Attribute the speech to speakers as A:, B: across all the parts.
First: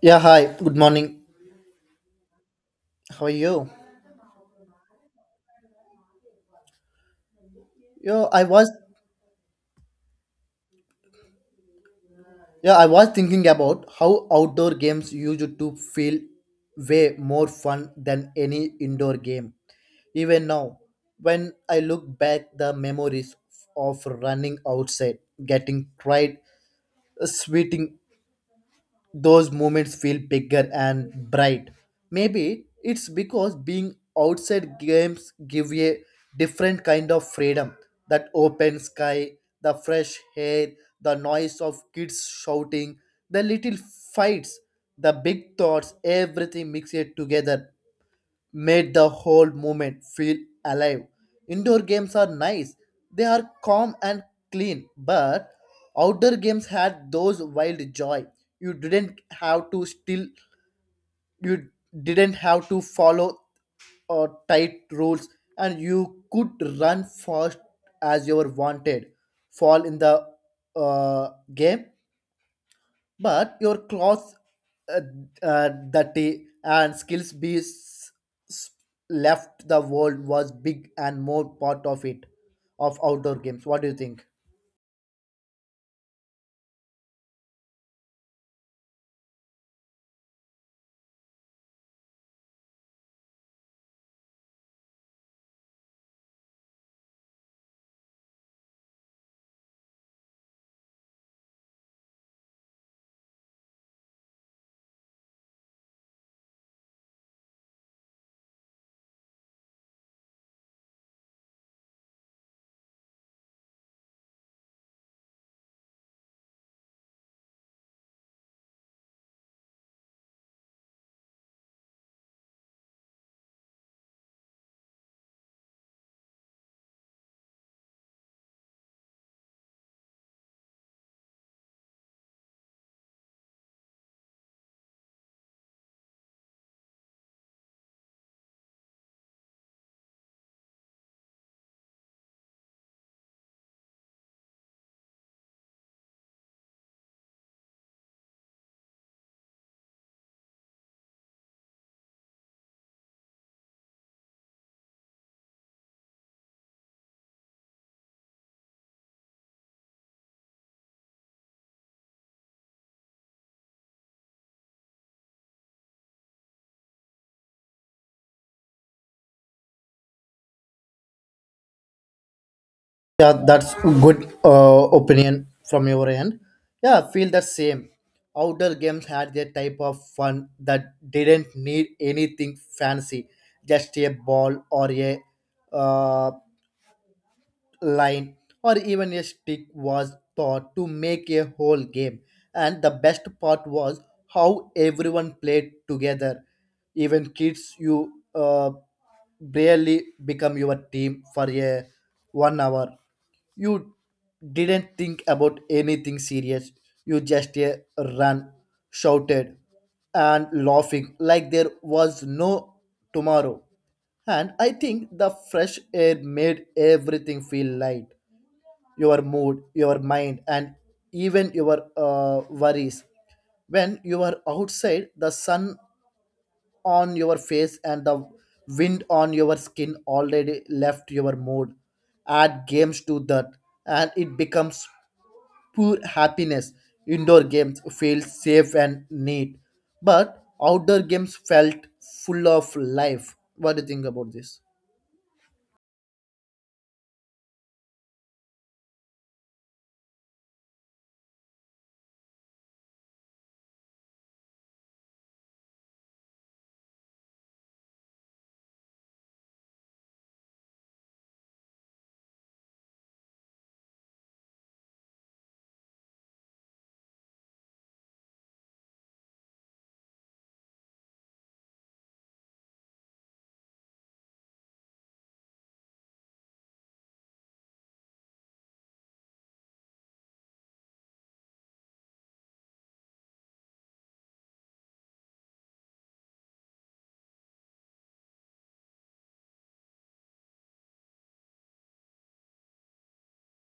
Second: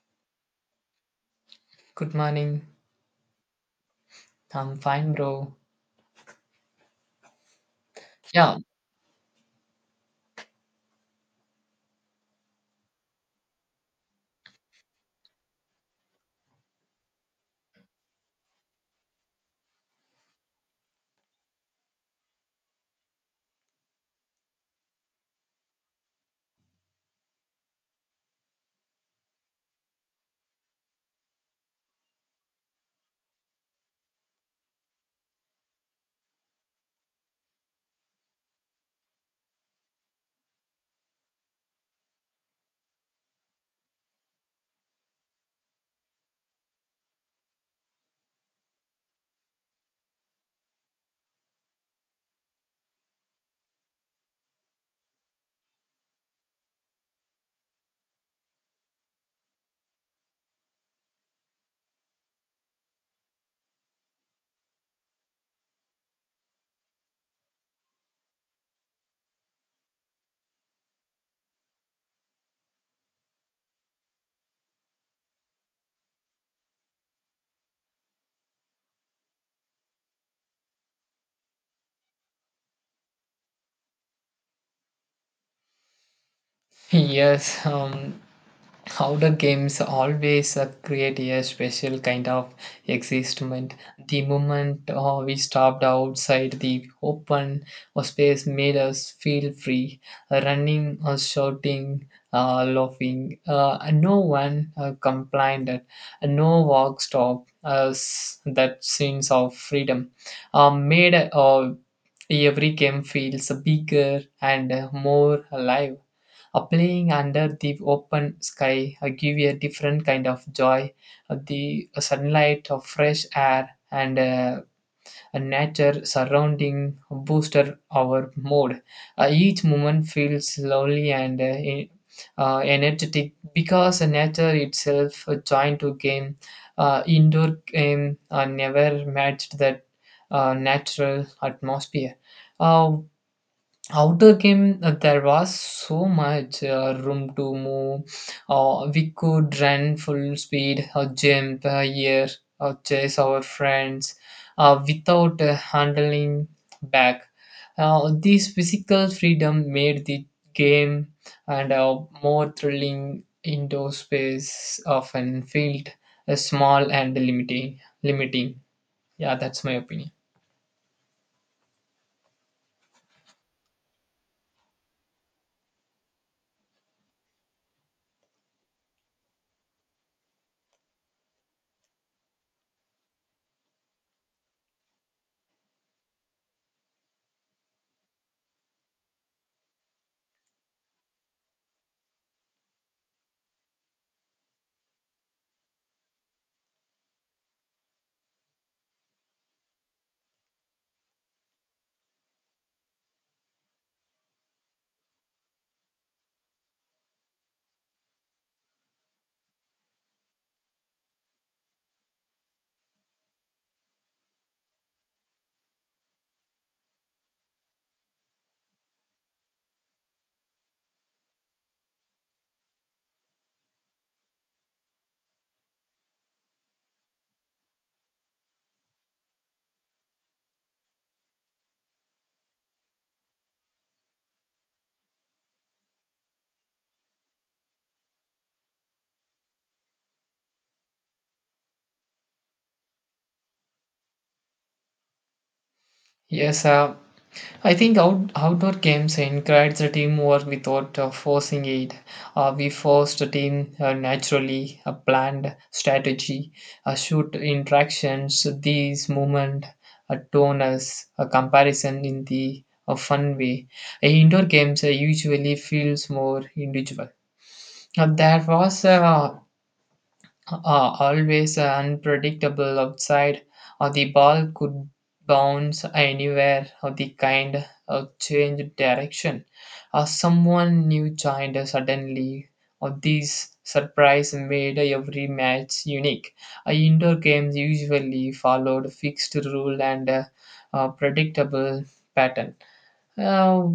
A: Yeah, hi. Good morning.
B: Good morning.
A: How are you?
B: I'm fine, bro.
A: Yeah, I
B: Yeah,
A: was yeah, I was thinking about how outdoor games used to feel way more fun than any indoor game. Even now, when I look back the memories of running outside, getting cried, sweating those moments feel bigger and bright. Maybe it's because being outside games give you a different kind of freedom. That open sky, the fresh air, the noise of kids shouting, the little fights, the big thoughts, everything mixed together made the whole movement feel alive. Indoor games are nice, they are calm and clean, but outdoor games had those wild joy. You didn't have to still, you didn't have to follow tight rules, and you could run fast as you were wanted. Fall in the game but your clothes uh, dirty and skills be s- left the world was big and more part of it of outdoor games. What do you think?
B: yes. Outdoor games always create a special kind of existment. The moment we stopped outside the open space made us feel free, running, or shouting, laughing. And no one complained, and no walk stopped. Us that sense of freedom made every game feels bigger and more alive. Playing under the open sky give you a different kind of joy. The sunlight of fresh air and a nature surrounding booster our mood. Each moment feels lovely and energetic because nature itself joined to game. Indoor game never matched that natural atmosphere. Uh, Outer game, there was so much room to move. We could run full speed, or jump here, or chase our friends without handling back. This physical freedom made the game and a more thrilling indoor space often felt small and limiting. Yeah, that's my opinion.
A: Yeah, that's good opinion from your end. Yeah, I feel the same. Outdoor games had their type of fun that didn't need anything fancy, just a ball or a uh, line, or even a stick was thought to make a whole game. And the best part was how everyone played together. Even kids, you barely become your team for a 1 hour. You didn't think about anything serious. You just ran, shouted, and laughing like there was no tomorrow. And I think the fresh air made everything feel light. Your mood, your mind, and even your worries. When you are outside, the sun on your face and the wind on your skin already left your mood. Add games to that, and it becomes pure happiness. Indoor games feel safe and neat, but outdoor games felt full of life. What do you think about this?
B: Yes, I think outdoor games encourage the teamwork without forcing it. We force the team naturally, a planned strategy, a shoot interactions, these movement, a tonus, a comparison in the a fun way. Indoor games usually feels more individual. There was a are always unpredictable outside, or the ball could bounce anywhere, or the kind of change direction, or someone new joined us suddenly, or these surprise made every match unique. Indoor games usually followed fixed rule and predictable pattern. Uh,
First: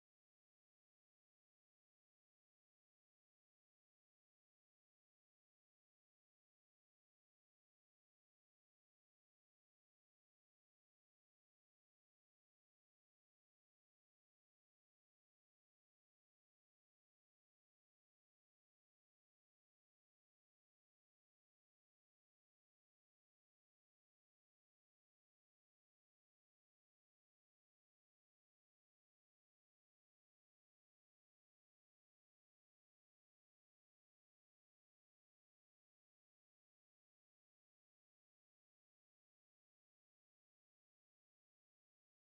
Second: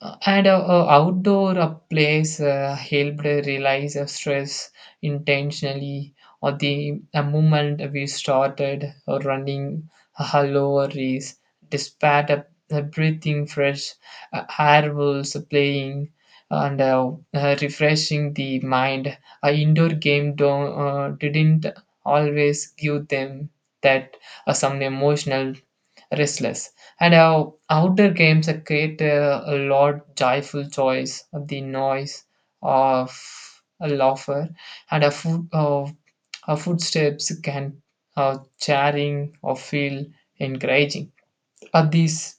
B: and outdoor plays helped realize stress intentionally or the moment we started running a hello race despite breathing fresh air was playing and refreshing the mind a indoor game don't, didn't always give them that some emotional restless. And our outdoor games create a lot joyful joys of the noise of a laughter and a foot of a footsteps can cheering or feel encouraging. But these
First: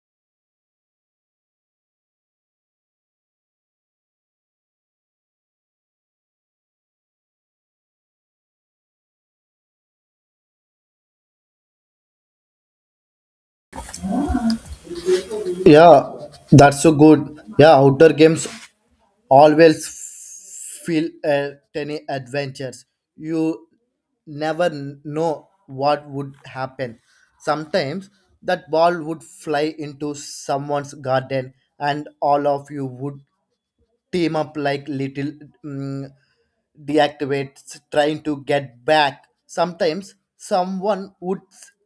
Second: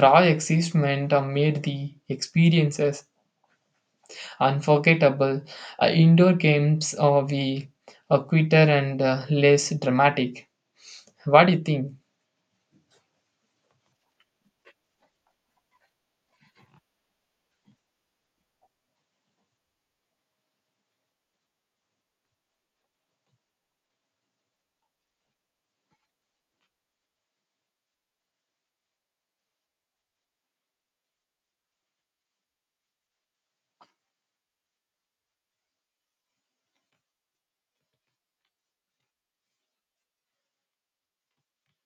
B: raw excitement made the experiences unforgettable. Indoor games we are quicker and less dramatic. What do you think?
A: Yeah, that's so good. Yeah, outdoor games always feel tiny adventures. You never know what would happen. Sometimes that ball would fly into someone's garden and all of you would team up like little mm, deactivates trying to get back. Sometimes someone would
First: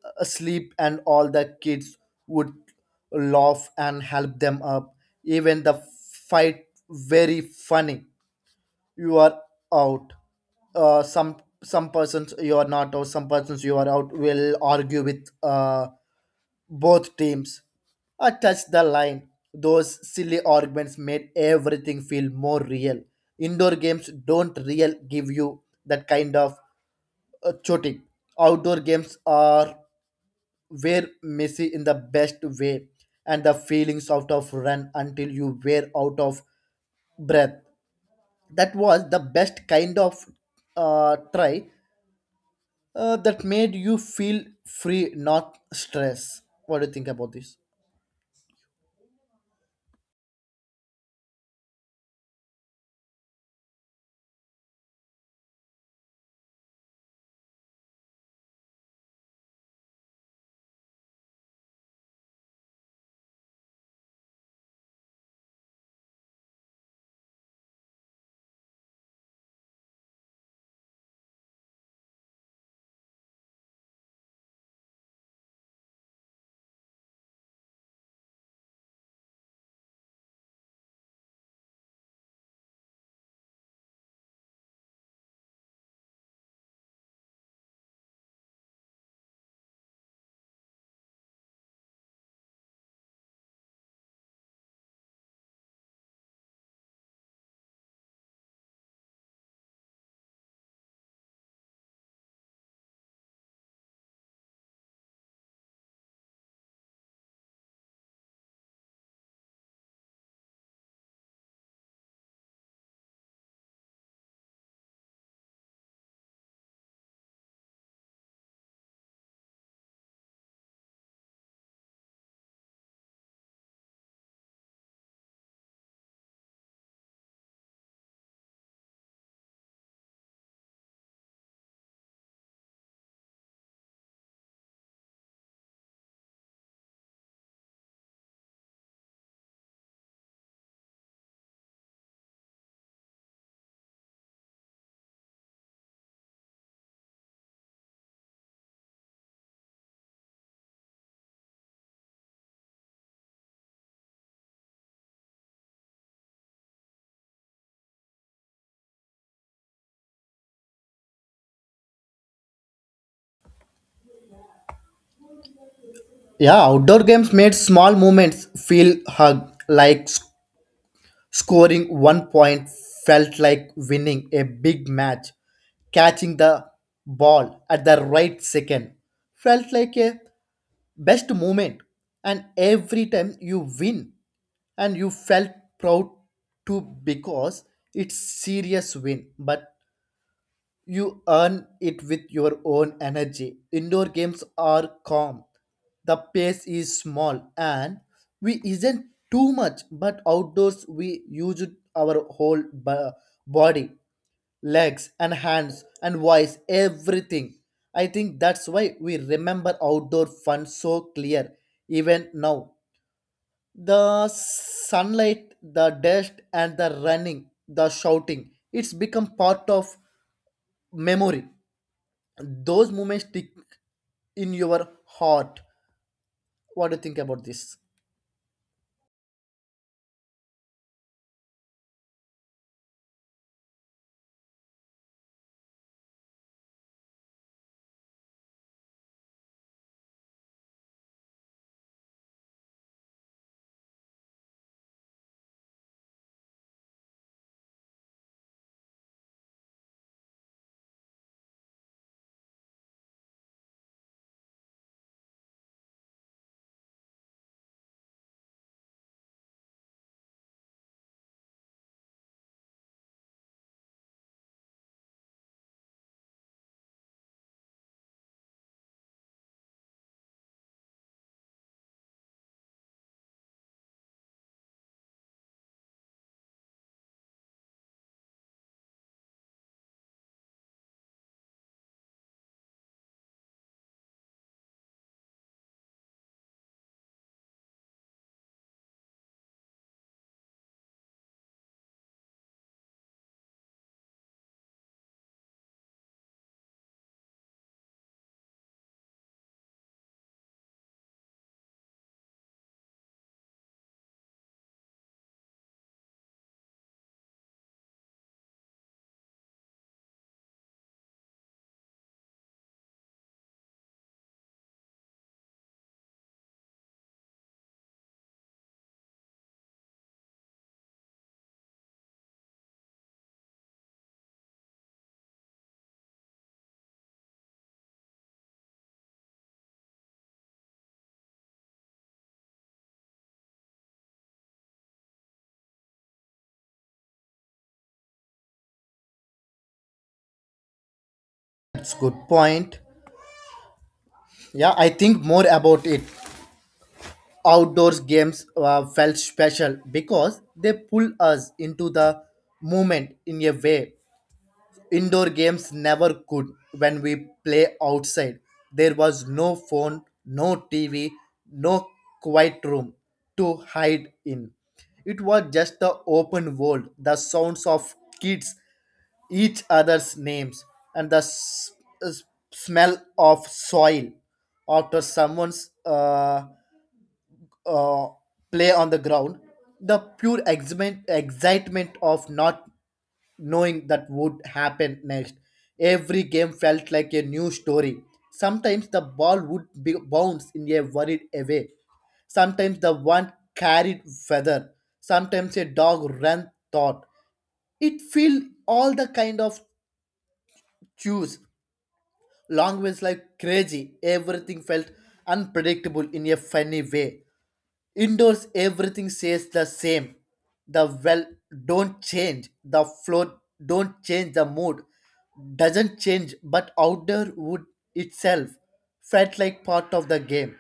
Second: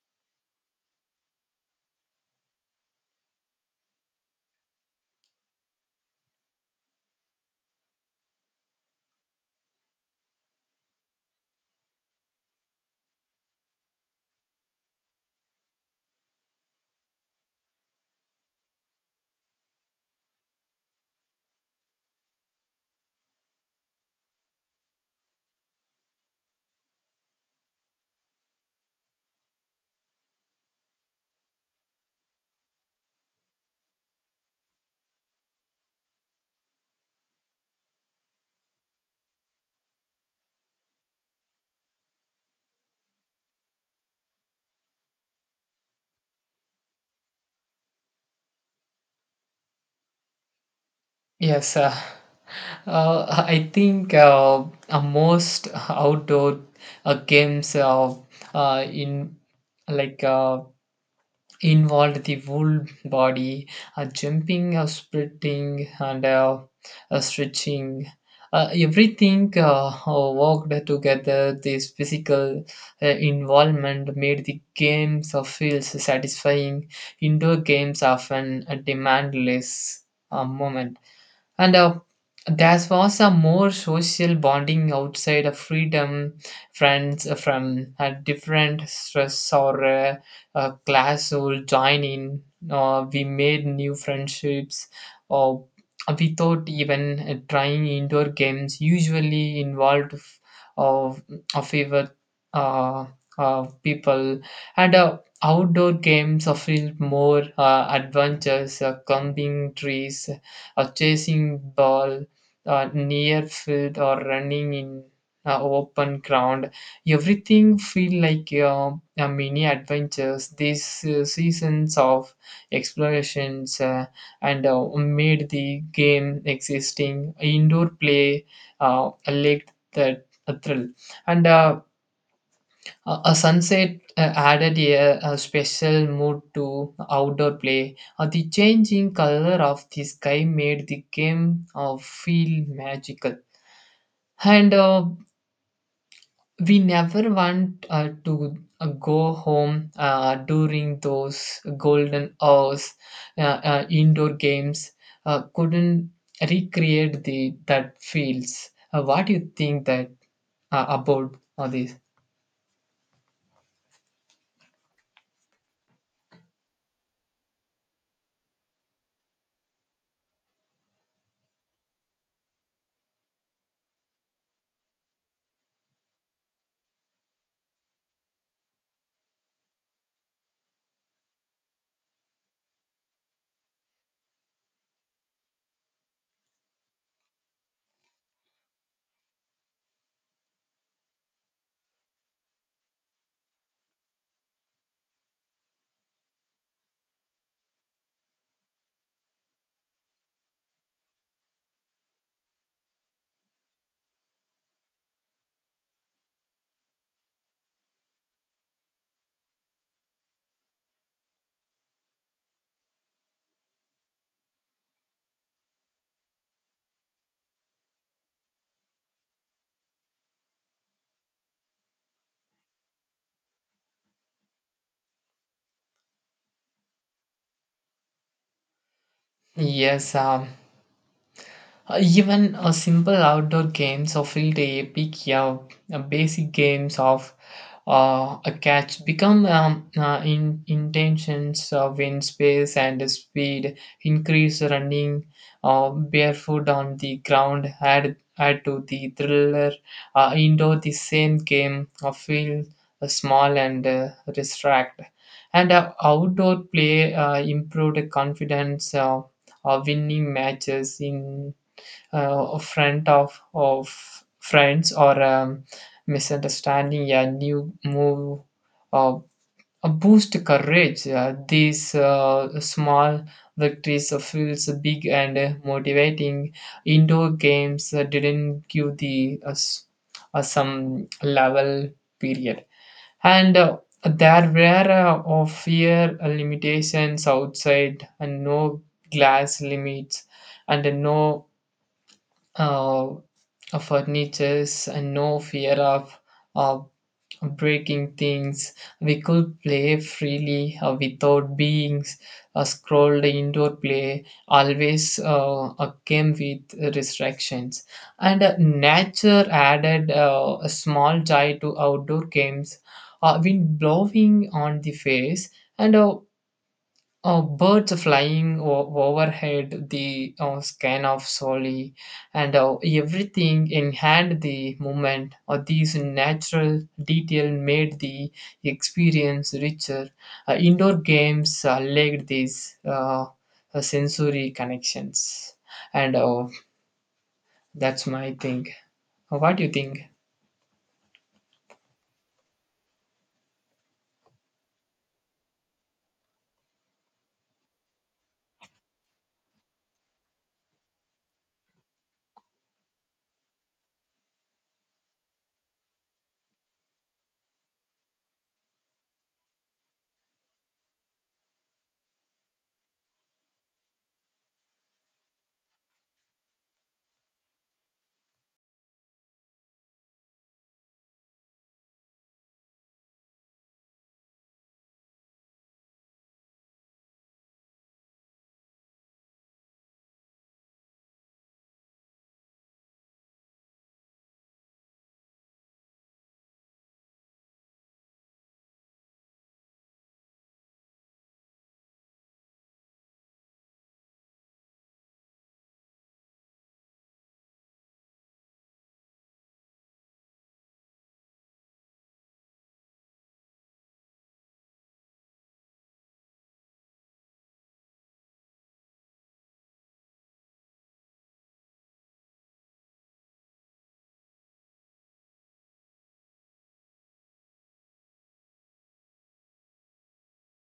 A: sleep and all the kids would laugh and help them up. Even the fight very funny. You are out, uh, some some persons you are not, or some persons you are out will argue with both teams are touched the line. Those silly arguments made everything feel more real. Indoor games don't real give you that kind of choking. Outdoor games are where messy in the best way, and the feelings out of run until you wear out of breath. That was the best kind of try that made you feel free, not stress. What do you think about this?
B: Yes, I think most outdoor games in like involved the whole body, jumping, sprinting, and stretching. Everything worked together. This physical involvement made the games feel satisfying. Indoor games often demand less moment. And there was a more social bonding outside of freedom, friends from a different stress or class would join in. We made new friendships or without even trying indoor games, usually involved f- of of favorite uh, people and outdoor games offer more adventures, climbing trees, or chasing ball near field or running in open ground everything feel like a mini adventures these seasons of explorations and made the game existing indoor play a lake that a thrill and a sunset added a special mood to outdoor play. The changing color of the sky made the game feel magical. And we never want to go home during those golden hours. Uh, indoor games couldn't recreate the that feels. What do you think that about all this?
A: Yeah, outdoor games made small moments feel hug, like scoring one point felt like winning a big match. Catching the ball at the right second felt like a best moment. And every time you win, and you felt proud too because it's serious win, but you earn it with your own energy. Indoor games are calm. The pace is small and we isn't too much, but outdoors we use our whole body, legs and hands and voice, everything. I think that's why we remember outdoor fun so clear even now. The sunlight, the dust and the running, the shouting, it's become part of memory. Those moments stick in your heart. What do you think about this?
B: Yes, even simple outdoor games of field day, pick up, basic games of a catch become in intentions when space and speed increase running barefoot on the ground add to the thriller indoor the same game feel small and distract and outdoor play improved confidence winning matches in front of friends or misunderstanding a new move uh, boost courage. These small victories feels big and motivating. Indoor games didn't give the some level period and there were of fear limitations outside and no glass limits and no uh, furnitures and no fear of uh, breaking things. We could play freely without being scrolled indoor play, always came with restrictions. And nature added a small joy to outdoor games, wind blowing on the face, and birds flying overhead, the scan of solely, and everything enhanced the moment. Or these natural detail made the experience richer. Indoor games lacked these sensory connections, and that's my thing. What do you think?
A: That's good point. Yeah, I think more about it. Outdoors games felt special because they pull us into the moment in a way indoor games never could. When we play outside, there was no phone, no TV, no quiet room to hide in. It was just the open world, the sounds of kids, each other's names, and the uh, s- smell of soil after someone's uh, play on the ground. The pure excitement of not knowing that would happen next. Every game felt like a new story. Sometimes the ball would be bounce in a worried away. Sometimes the one carried feather. Sometimes a dog ran thought. It filled all the kind of cues. Long like crazy. Everything felt unpredictable in a funny way. Indoors, everything stays the same. The well don't change. The floor don't change. The mood doesn't change. But outdoor wood itself felt like part of the game.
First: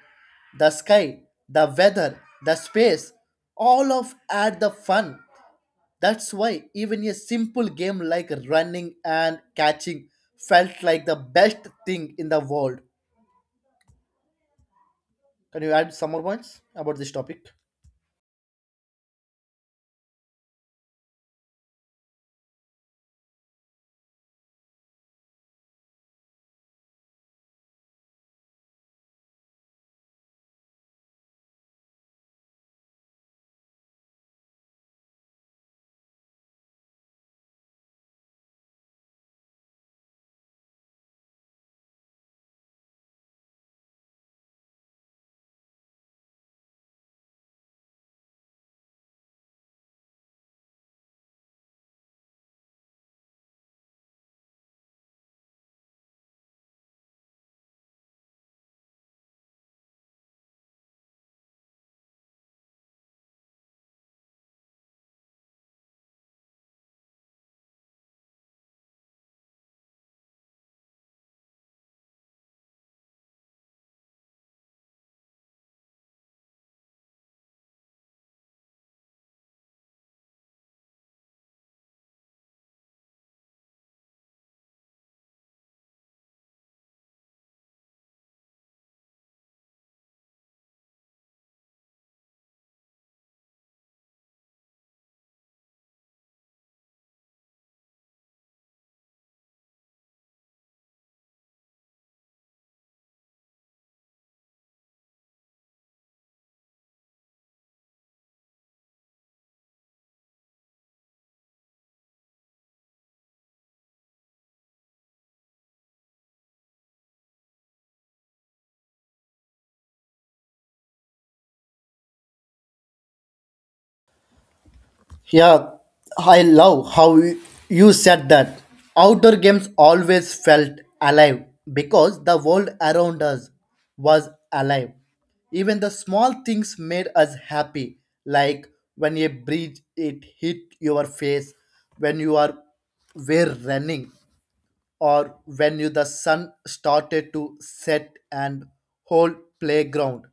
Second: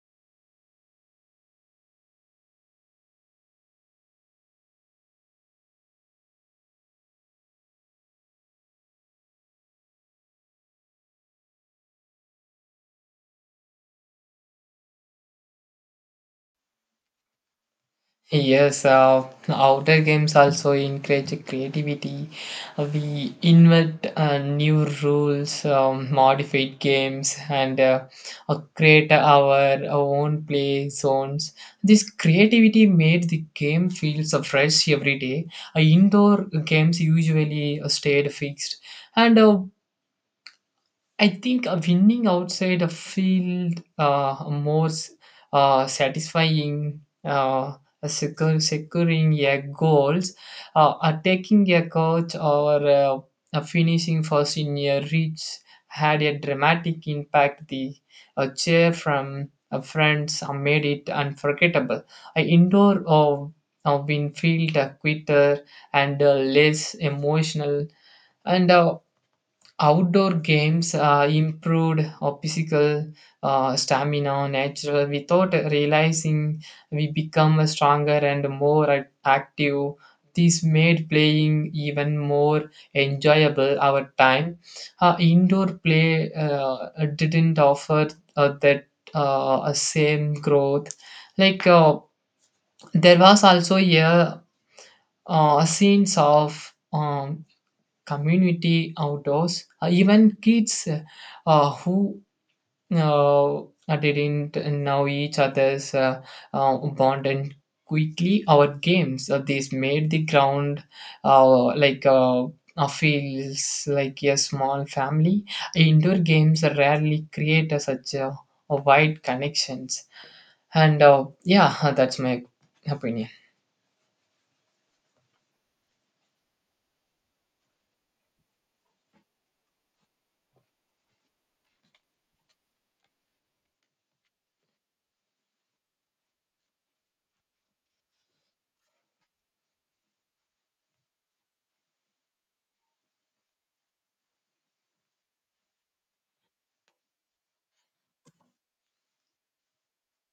A: The sky, the weather, the space, all of add the fun. That's why even a simple game like running and catching felt like the best thing in the world. Can you add some more points about this topic?
B: Yes, outdoor games also encourage creativity. We invent new rules, modify games, and create our own play zones. This creativity made the game feel so fresh every day. Indoor games usually stayed fixed, and I think winning outside a field more satisfying, securing your goals, taking a coach or finishing first in your reach had a dramatic impact. The cheer from friends made it unforgettable. I indoor win field quicker and less emotional and outdoor games improved our physical stamina natural without realizing we become a stronger and more active this made playing even more enjoyable our time indoor play didn't offer that same growth like there was also a scenes of community outdoors even kids who uh, didn't know each other's bond and quickly our games these made the ground uh, like uh, feels like a small family indoor games rarely create a such a wide connections and yeah that's my opinion
A: Yeah, I love how you said that. Outdoor games always felt alive because the world around us was alive. Even the small things made us happy, like when a breeze it hit your face, when you are were running, or when you the sun started to set and whole playground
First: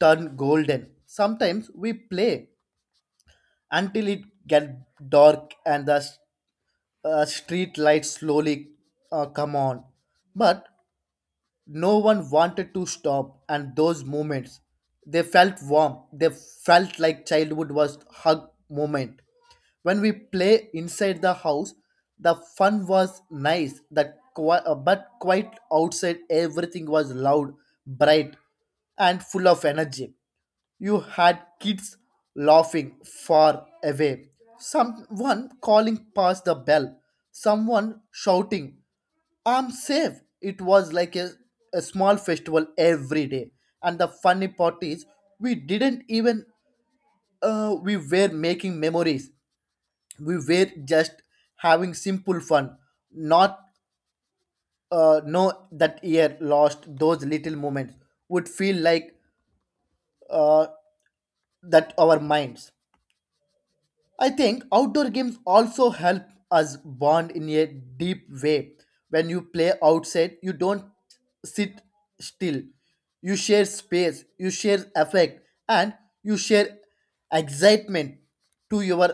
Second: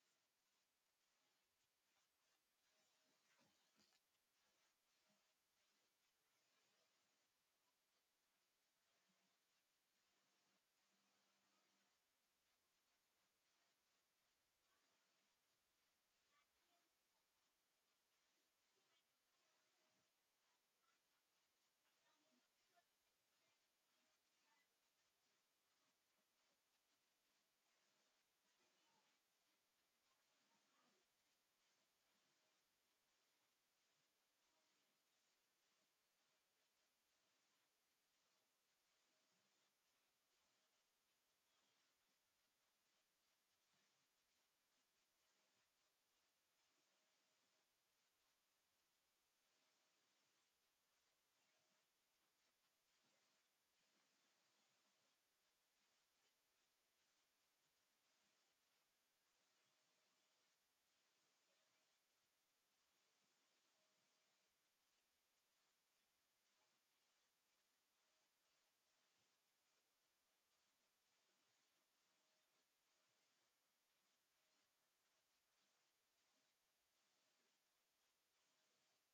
A: turn golden. Sometimes we play until it get dark and the street lights slowly come on. But no one wanted to stop, and those moments, they felt warm. They felt like childhood was hug moment. When we play inside the house, the fun was nice. That but quite outside, everything was loud, bright, and full of energy. You had kids laughing far away, someone calling past the bell, someone shouting. I'm safe. It was like a small festival every day. And the funny part is, we didn't even, we were making memories. We were just having simple fun. Not, no, that year lost those little moments would feel like uh, that our minds. I think outdoor games also help us bond in a deep way. When you play outside, you don't sit still. You share space, you share affect, and you share excitement to your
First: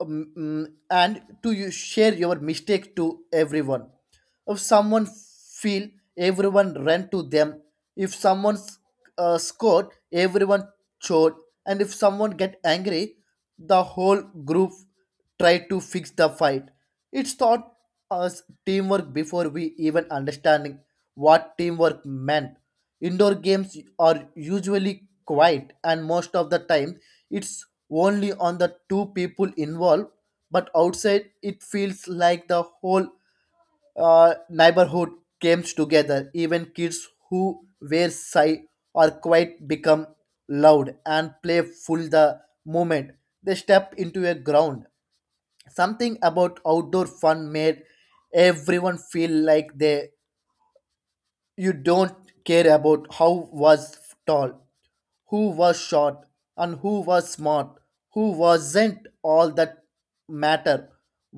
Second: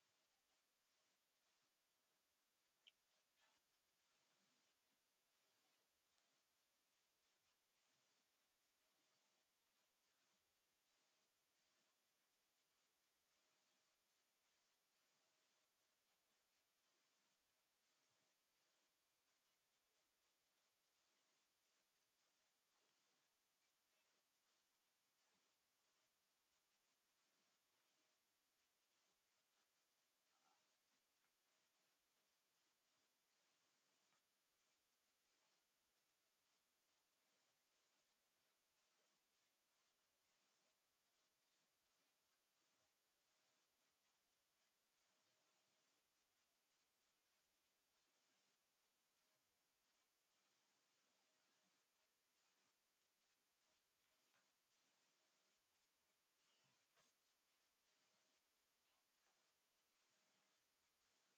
A: and to you share your mistake to everyone. If someone feel, everyone ran to them. If someone scored, everyone showed. And if someone get angry, the whole group try to fix the fight. It's taught us teamwork before we even understanding what teamwork meant. Indoor games are usually quiet, and most of the time, it's only on the two people involved. But outside, it feels like the whole neighborhood comes together. Even kids who were shy or quiet become loud and playful the moment they step into a ground. Something about outdoor fun made everyone feel like they you don't care about how was tall, who was short, and who was smart, who wasn't. All that matter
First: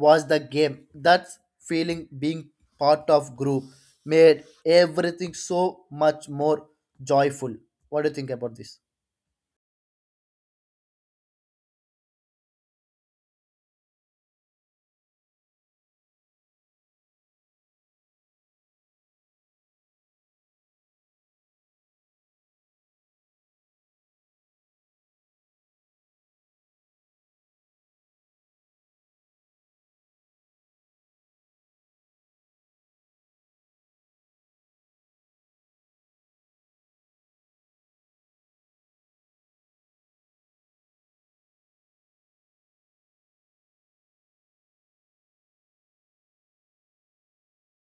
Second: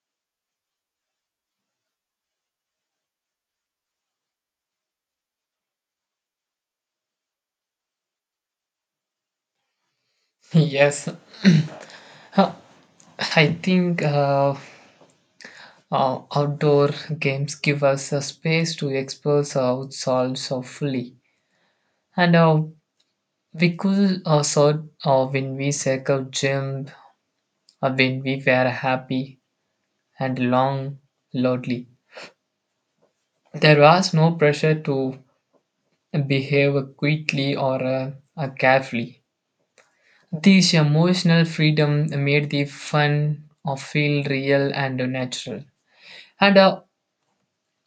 A: was the game. That feeling being part of group made everything so much more joyful. What do you think about this?
B: yes Huh. I think outdoor games give us a space to express ourselves so fully. And we could when we circle jump, when we were happy and long loudly. There was no pressure to behave quickly or carefully. This emotional freedom made the fun feel real and natural. And uh,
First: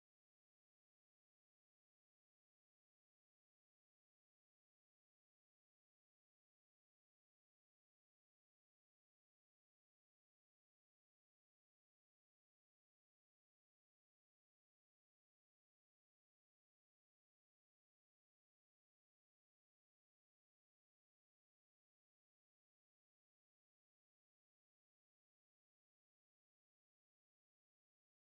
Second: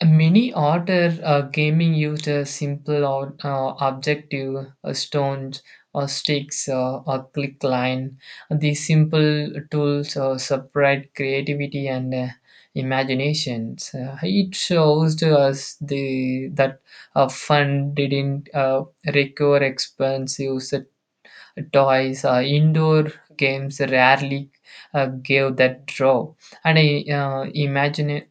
B: Many order gaming used a simple or objective, stones or sticks or click line. These simple tools separate creativity and imaginations. It shows to us the that fun didn't require expensive toys. Indoor games rarely gave that draw and I imagine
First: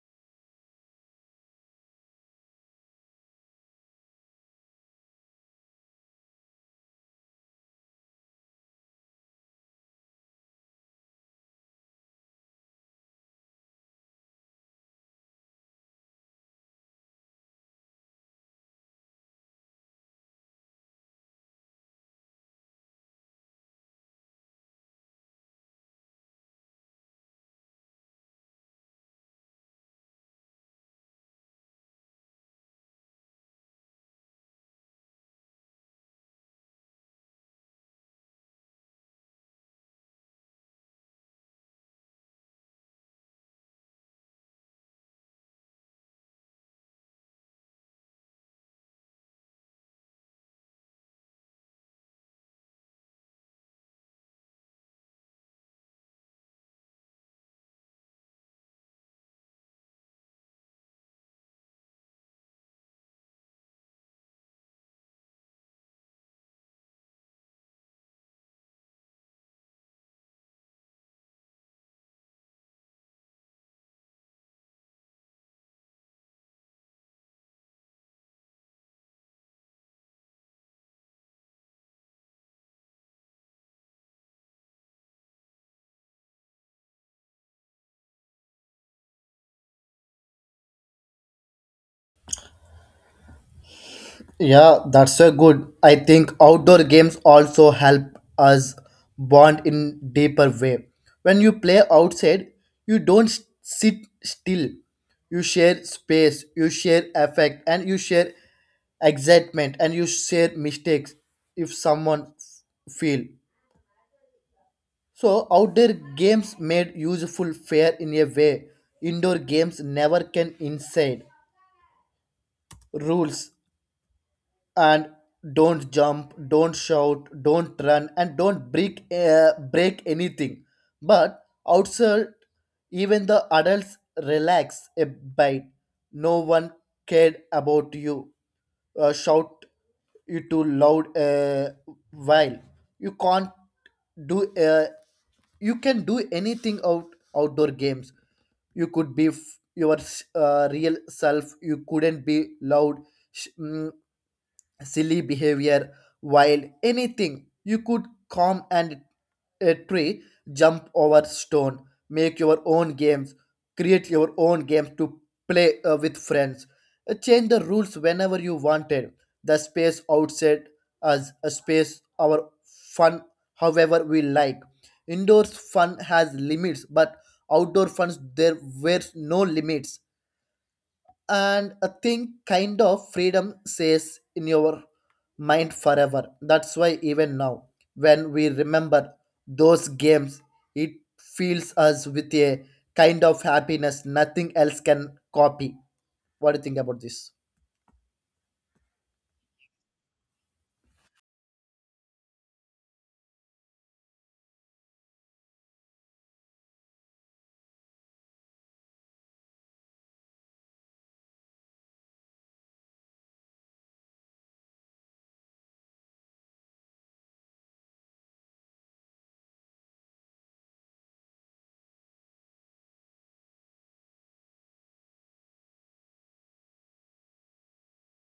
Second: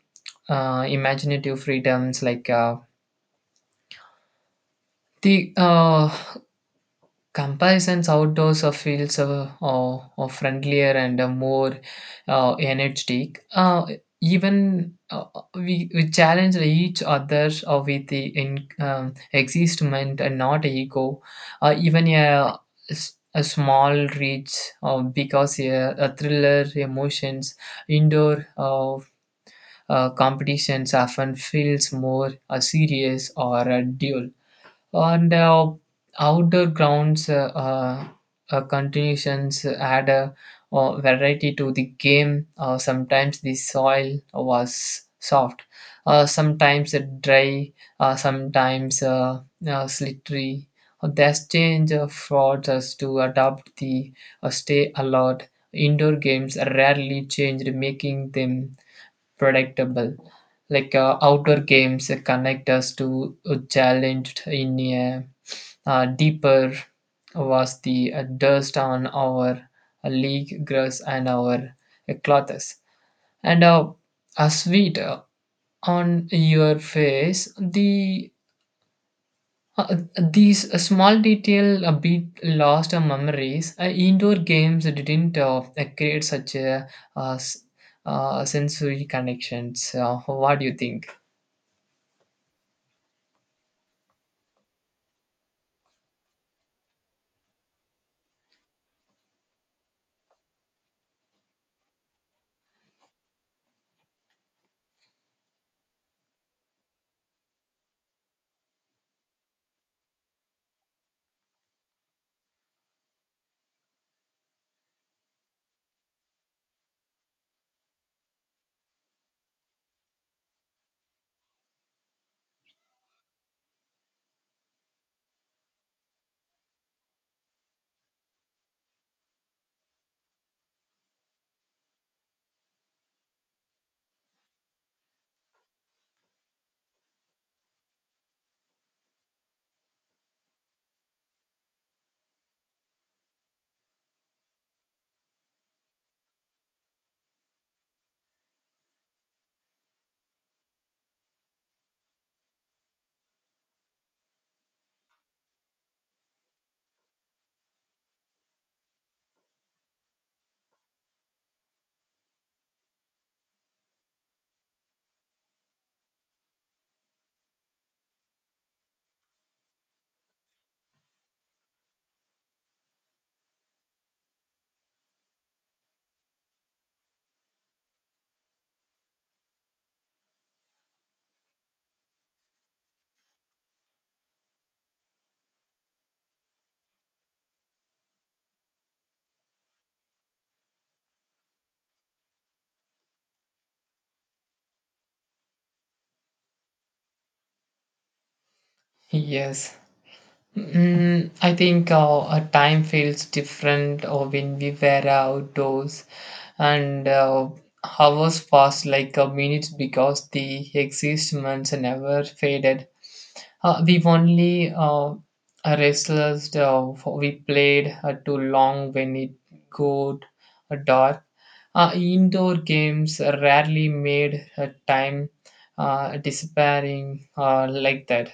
B: imaginative freedoms like the comparisons outdoors of fields are friendlier and more energetic. Even we challenge each other with the existment and not ego. Even a small reach uh, because a, a thriller emotions indoor competitions often feels more serious or a duel. On the outdoor grounds, continuations add a variety to the game. Sometimes the soil was soft, sometimes dry, sometimes slippery. This change forced us to adopt the stay alert indoor games are rarely changed, making them predictable. Like outdoor games connect us to a challenge in a deeper was the dust on our league grass and our clothes and a sweet on your face the uh, these small detail a bit lost memories indoor games didn't create such a uh, s- sensory connections what do you think
A: Yeah, that's so good. I think outdoor games also help us bond in deeper way. When you play outside, you don't sit still. You share space, you share affect, and you share excitement, and you share mistakes if someone feel. So outdoor games made useful fair in a way indoor games never can. Inside rules and don't jump, don't shout, don't run, and don't break break anything, but outside even the adults relax a bit. No one cared about you shout you too loud while you can't do you can do anything. Out outdoor games you could be real self. You couldn't be loud, sh- mm, silly behavior while anything you could calm and a tree, jump over stone, make your own games, create your own games to play with friends. Change the rules whenever you wanted. The space outside as a space our fun however we like. Indoors fun has limits, but outdoor funs there were no limits. And I think kind of freedom stays in your mind forever. That's why even now, when we remember those games, it fills us with a kind of happiness nothing else can copy. What do you think about this?
B: Yes. Mm, I think our time feels different when we were outdoors, and hours pass like a minute because the existence never faded. We've only restless, we played too long when it got dark. Indoor games rarely made time disappearing like that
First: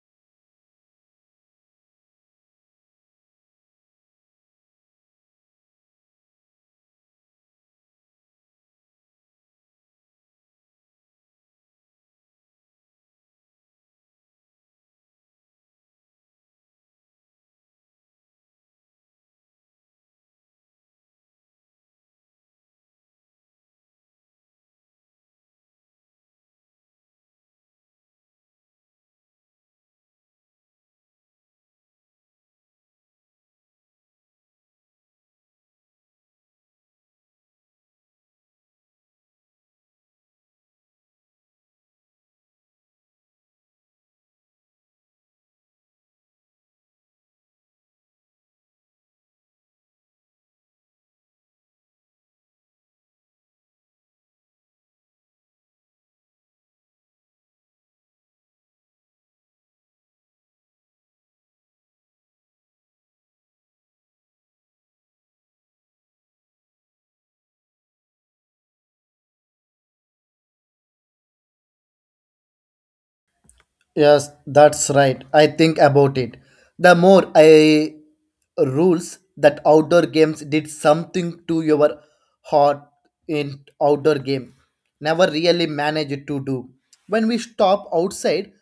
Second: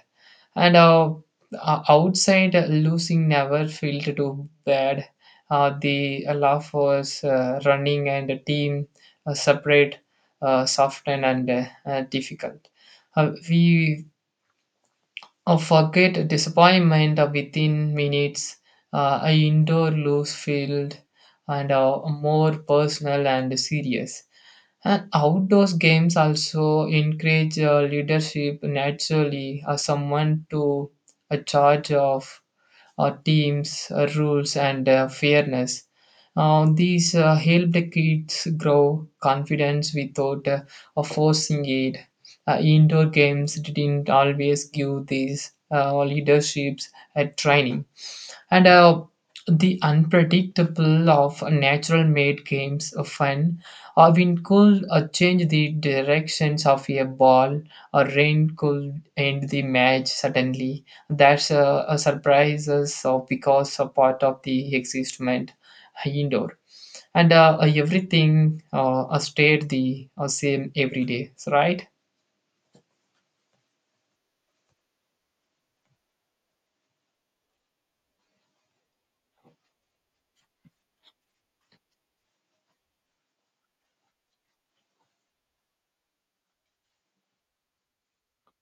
B: and outside losing never felt too bad the laugh was running and the team separate soft and difficult we forget disappointment within minutes a indoor loose field and more personal and serious and outdoors games also encourage leadership naturally, someone to a charge of teams, rules, and fairness. These help the kids grow confidence without forcing it. Indoor games didn't always give these leaderships at training and the unpredictable of natural made games of fun a wind could change the directions of a ball a rain could end the match suddenly that's a surprises because a part of the existment indoor and everything stayed the same every day right
A: Yes, that's right. I think about it. The more I rules that outdoor games did something to your heart in outdoor game. Never really managed to do. When we stop outside,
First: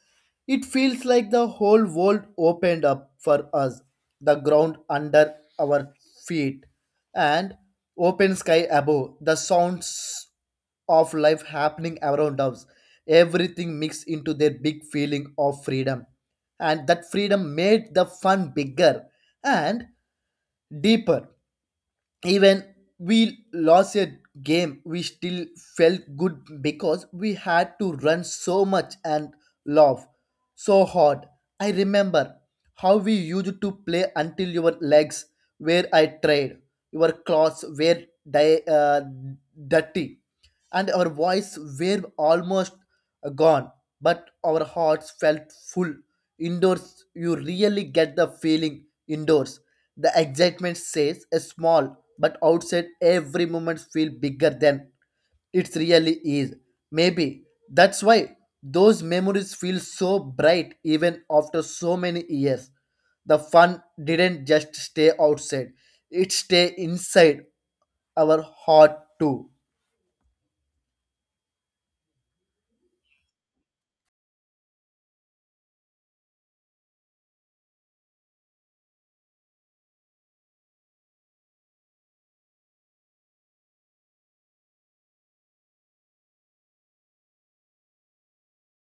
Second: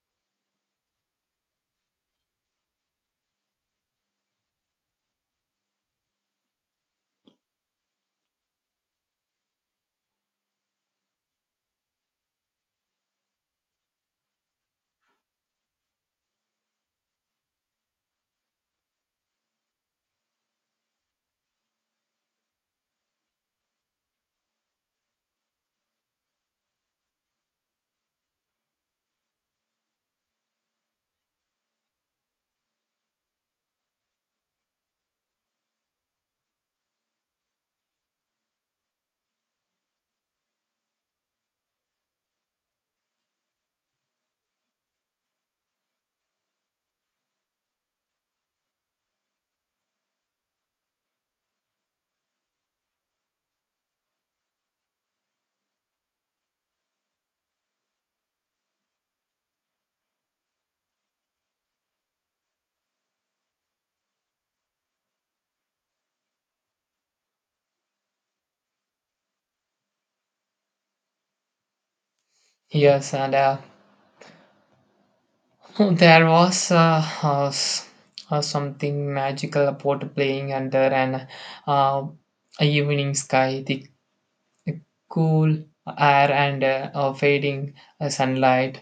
A: it feels like the whole world opened up for us. The ground under our feet and open sky above. The sounds of life happening around us. Everything mixed into their big feeling of freedom. And that freedom made the fun bigger and deeper. Even we lost a game, we still felt good because we had to run so much and laugh so hard. I remember how we used to play until your legs were I tried, your clothes were di- uh, dirty, and our voice were almost gone, but our hearts felt full. Indoors, you really get the feeling. Indoors, the excitement says is small, but outside, every moment feels bigger than it really is. Maybe that's why those memories feel so bright even after so many years. The fun didn't just stay outside, it stayed inside our heart too.
B: yes and there was something magical about playing under an uh, evening sky, the cool air and fading sunlight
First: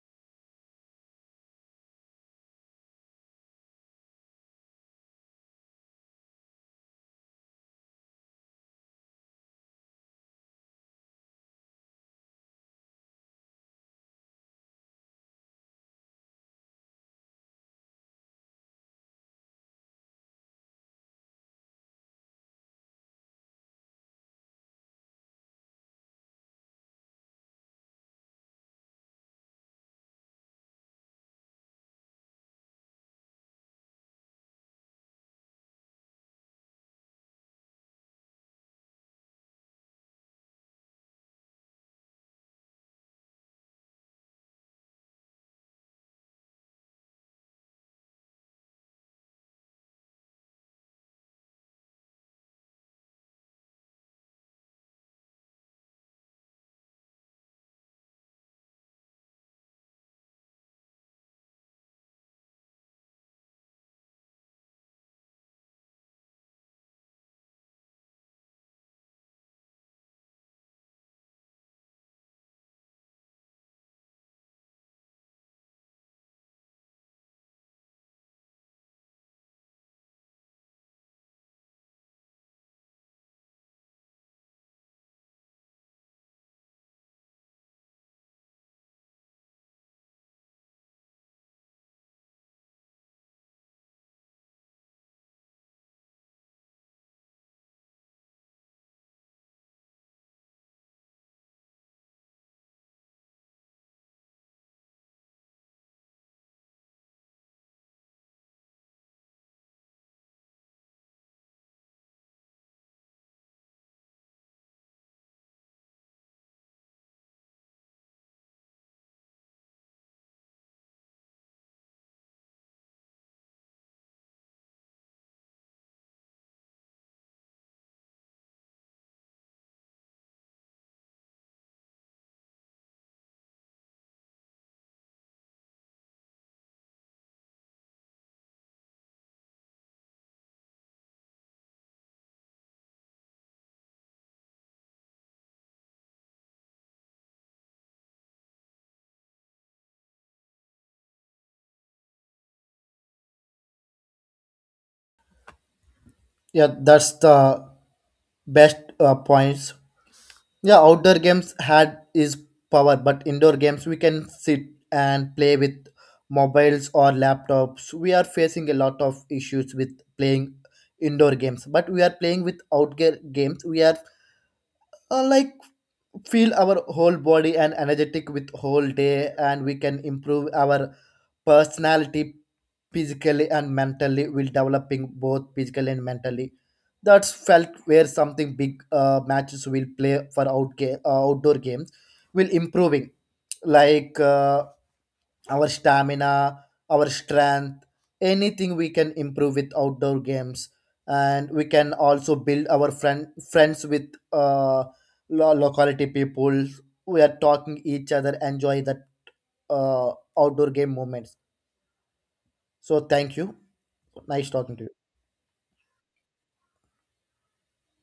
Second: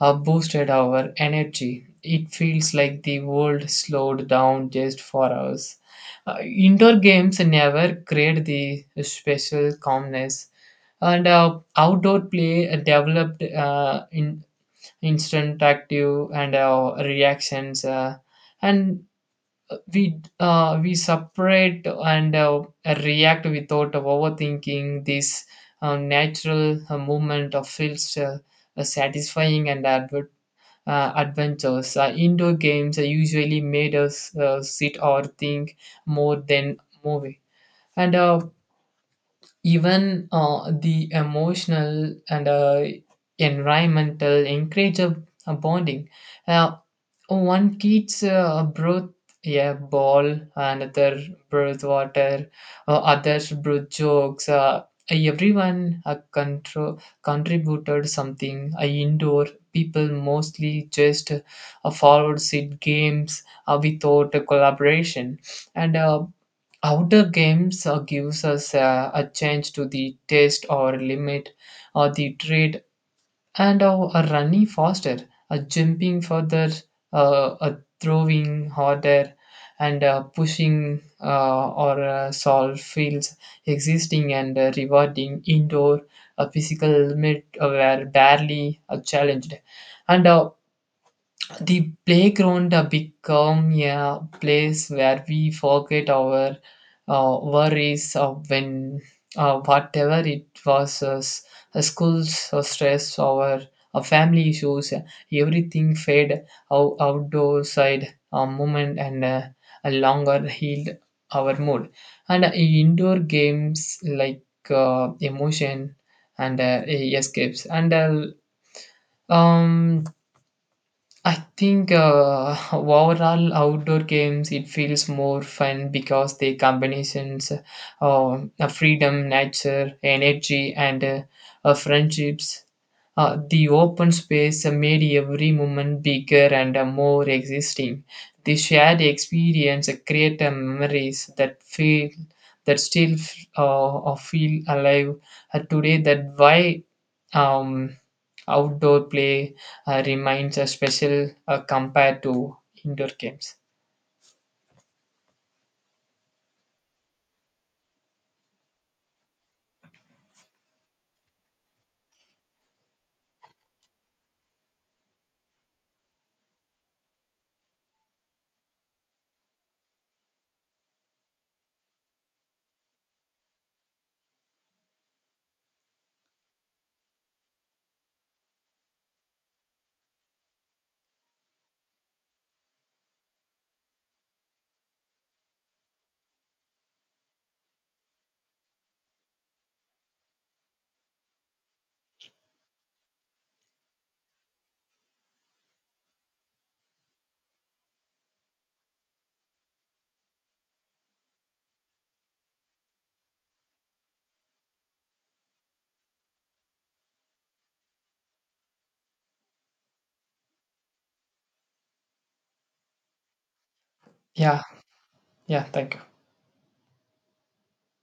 B: boosted our energy. It feels like the world slowed down just for us. Indoor games never create the special calmness, and outdoor play developed in instant active and reactions and we we separate and react without overthinking this natural movement of feels satisfying and adventures indoor games are usually made us sit or think more than movie and even the emotional and environmental encourage a bonding. Uh, one kid's breath a ball, another breath water, others breath jokes. Everyone contributed something. Indoor people mostly just forward seat games without a collaboration and Outer games gives us a change to the taste or limit or the trade and a running faster, a jumping further, a throwing harder, and pushing or solve fields existing and rewarding indoor a physical limit were barely challenged, and the playground become a place where we forget our worries of when whatever it was, school's stress, our family issues, everything fade outdoor side a moment and a longer healed our mood. And indoor games like emotion and escapes and um I think overall outdoor games it feels more fun because they combinations freedom, nature, energy, and friendships. The open space made every moment bigger and more existing. The shared experience create memories that still feel alive today. That why um, outdoor play remains a special compared to indoor games.
A: Yeah, that's the best points. Yeah, outdoor games had is power, but indoor games we can sit and play with mobiles or laptops. We are facing a lot of issues with playing indoor games, but we are playing with outdoor games. We are like feel our whole body and energetic with whole day and we can improve our personality physically and mentally. We'll developing both physically and mentally. That's felt where something big matches will play for outdoor games will improving like our stamina, our strength, anything we can improve with outdoor games. And we can also build our friends with locality people. We are talking each other, enjoy that uh, outdoor game moments. So thank you. Nice
B: Yeah,
A: talking to you.
B: yeah. Thank you.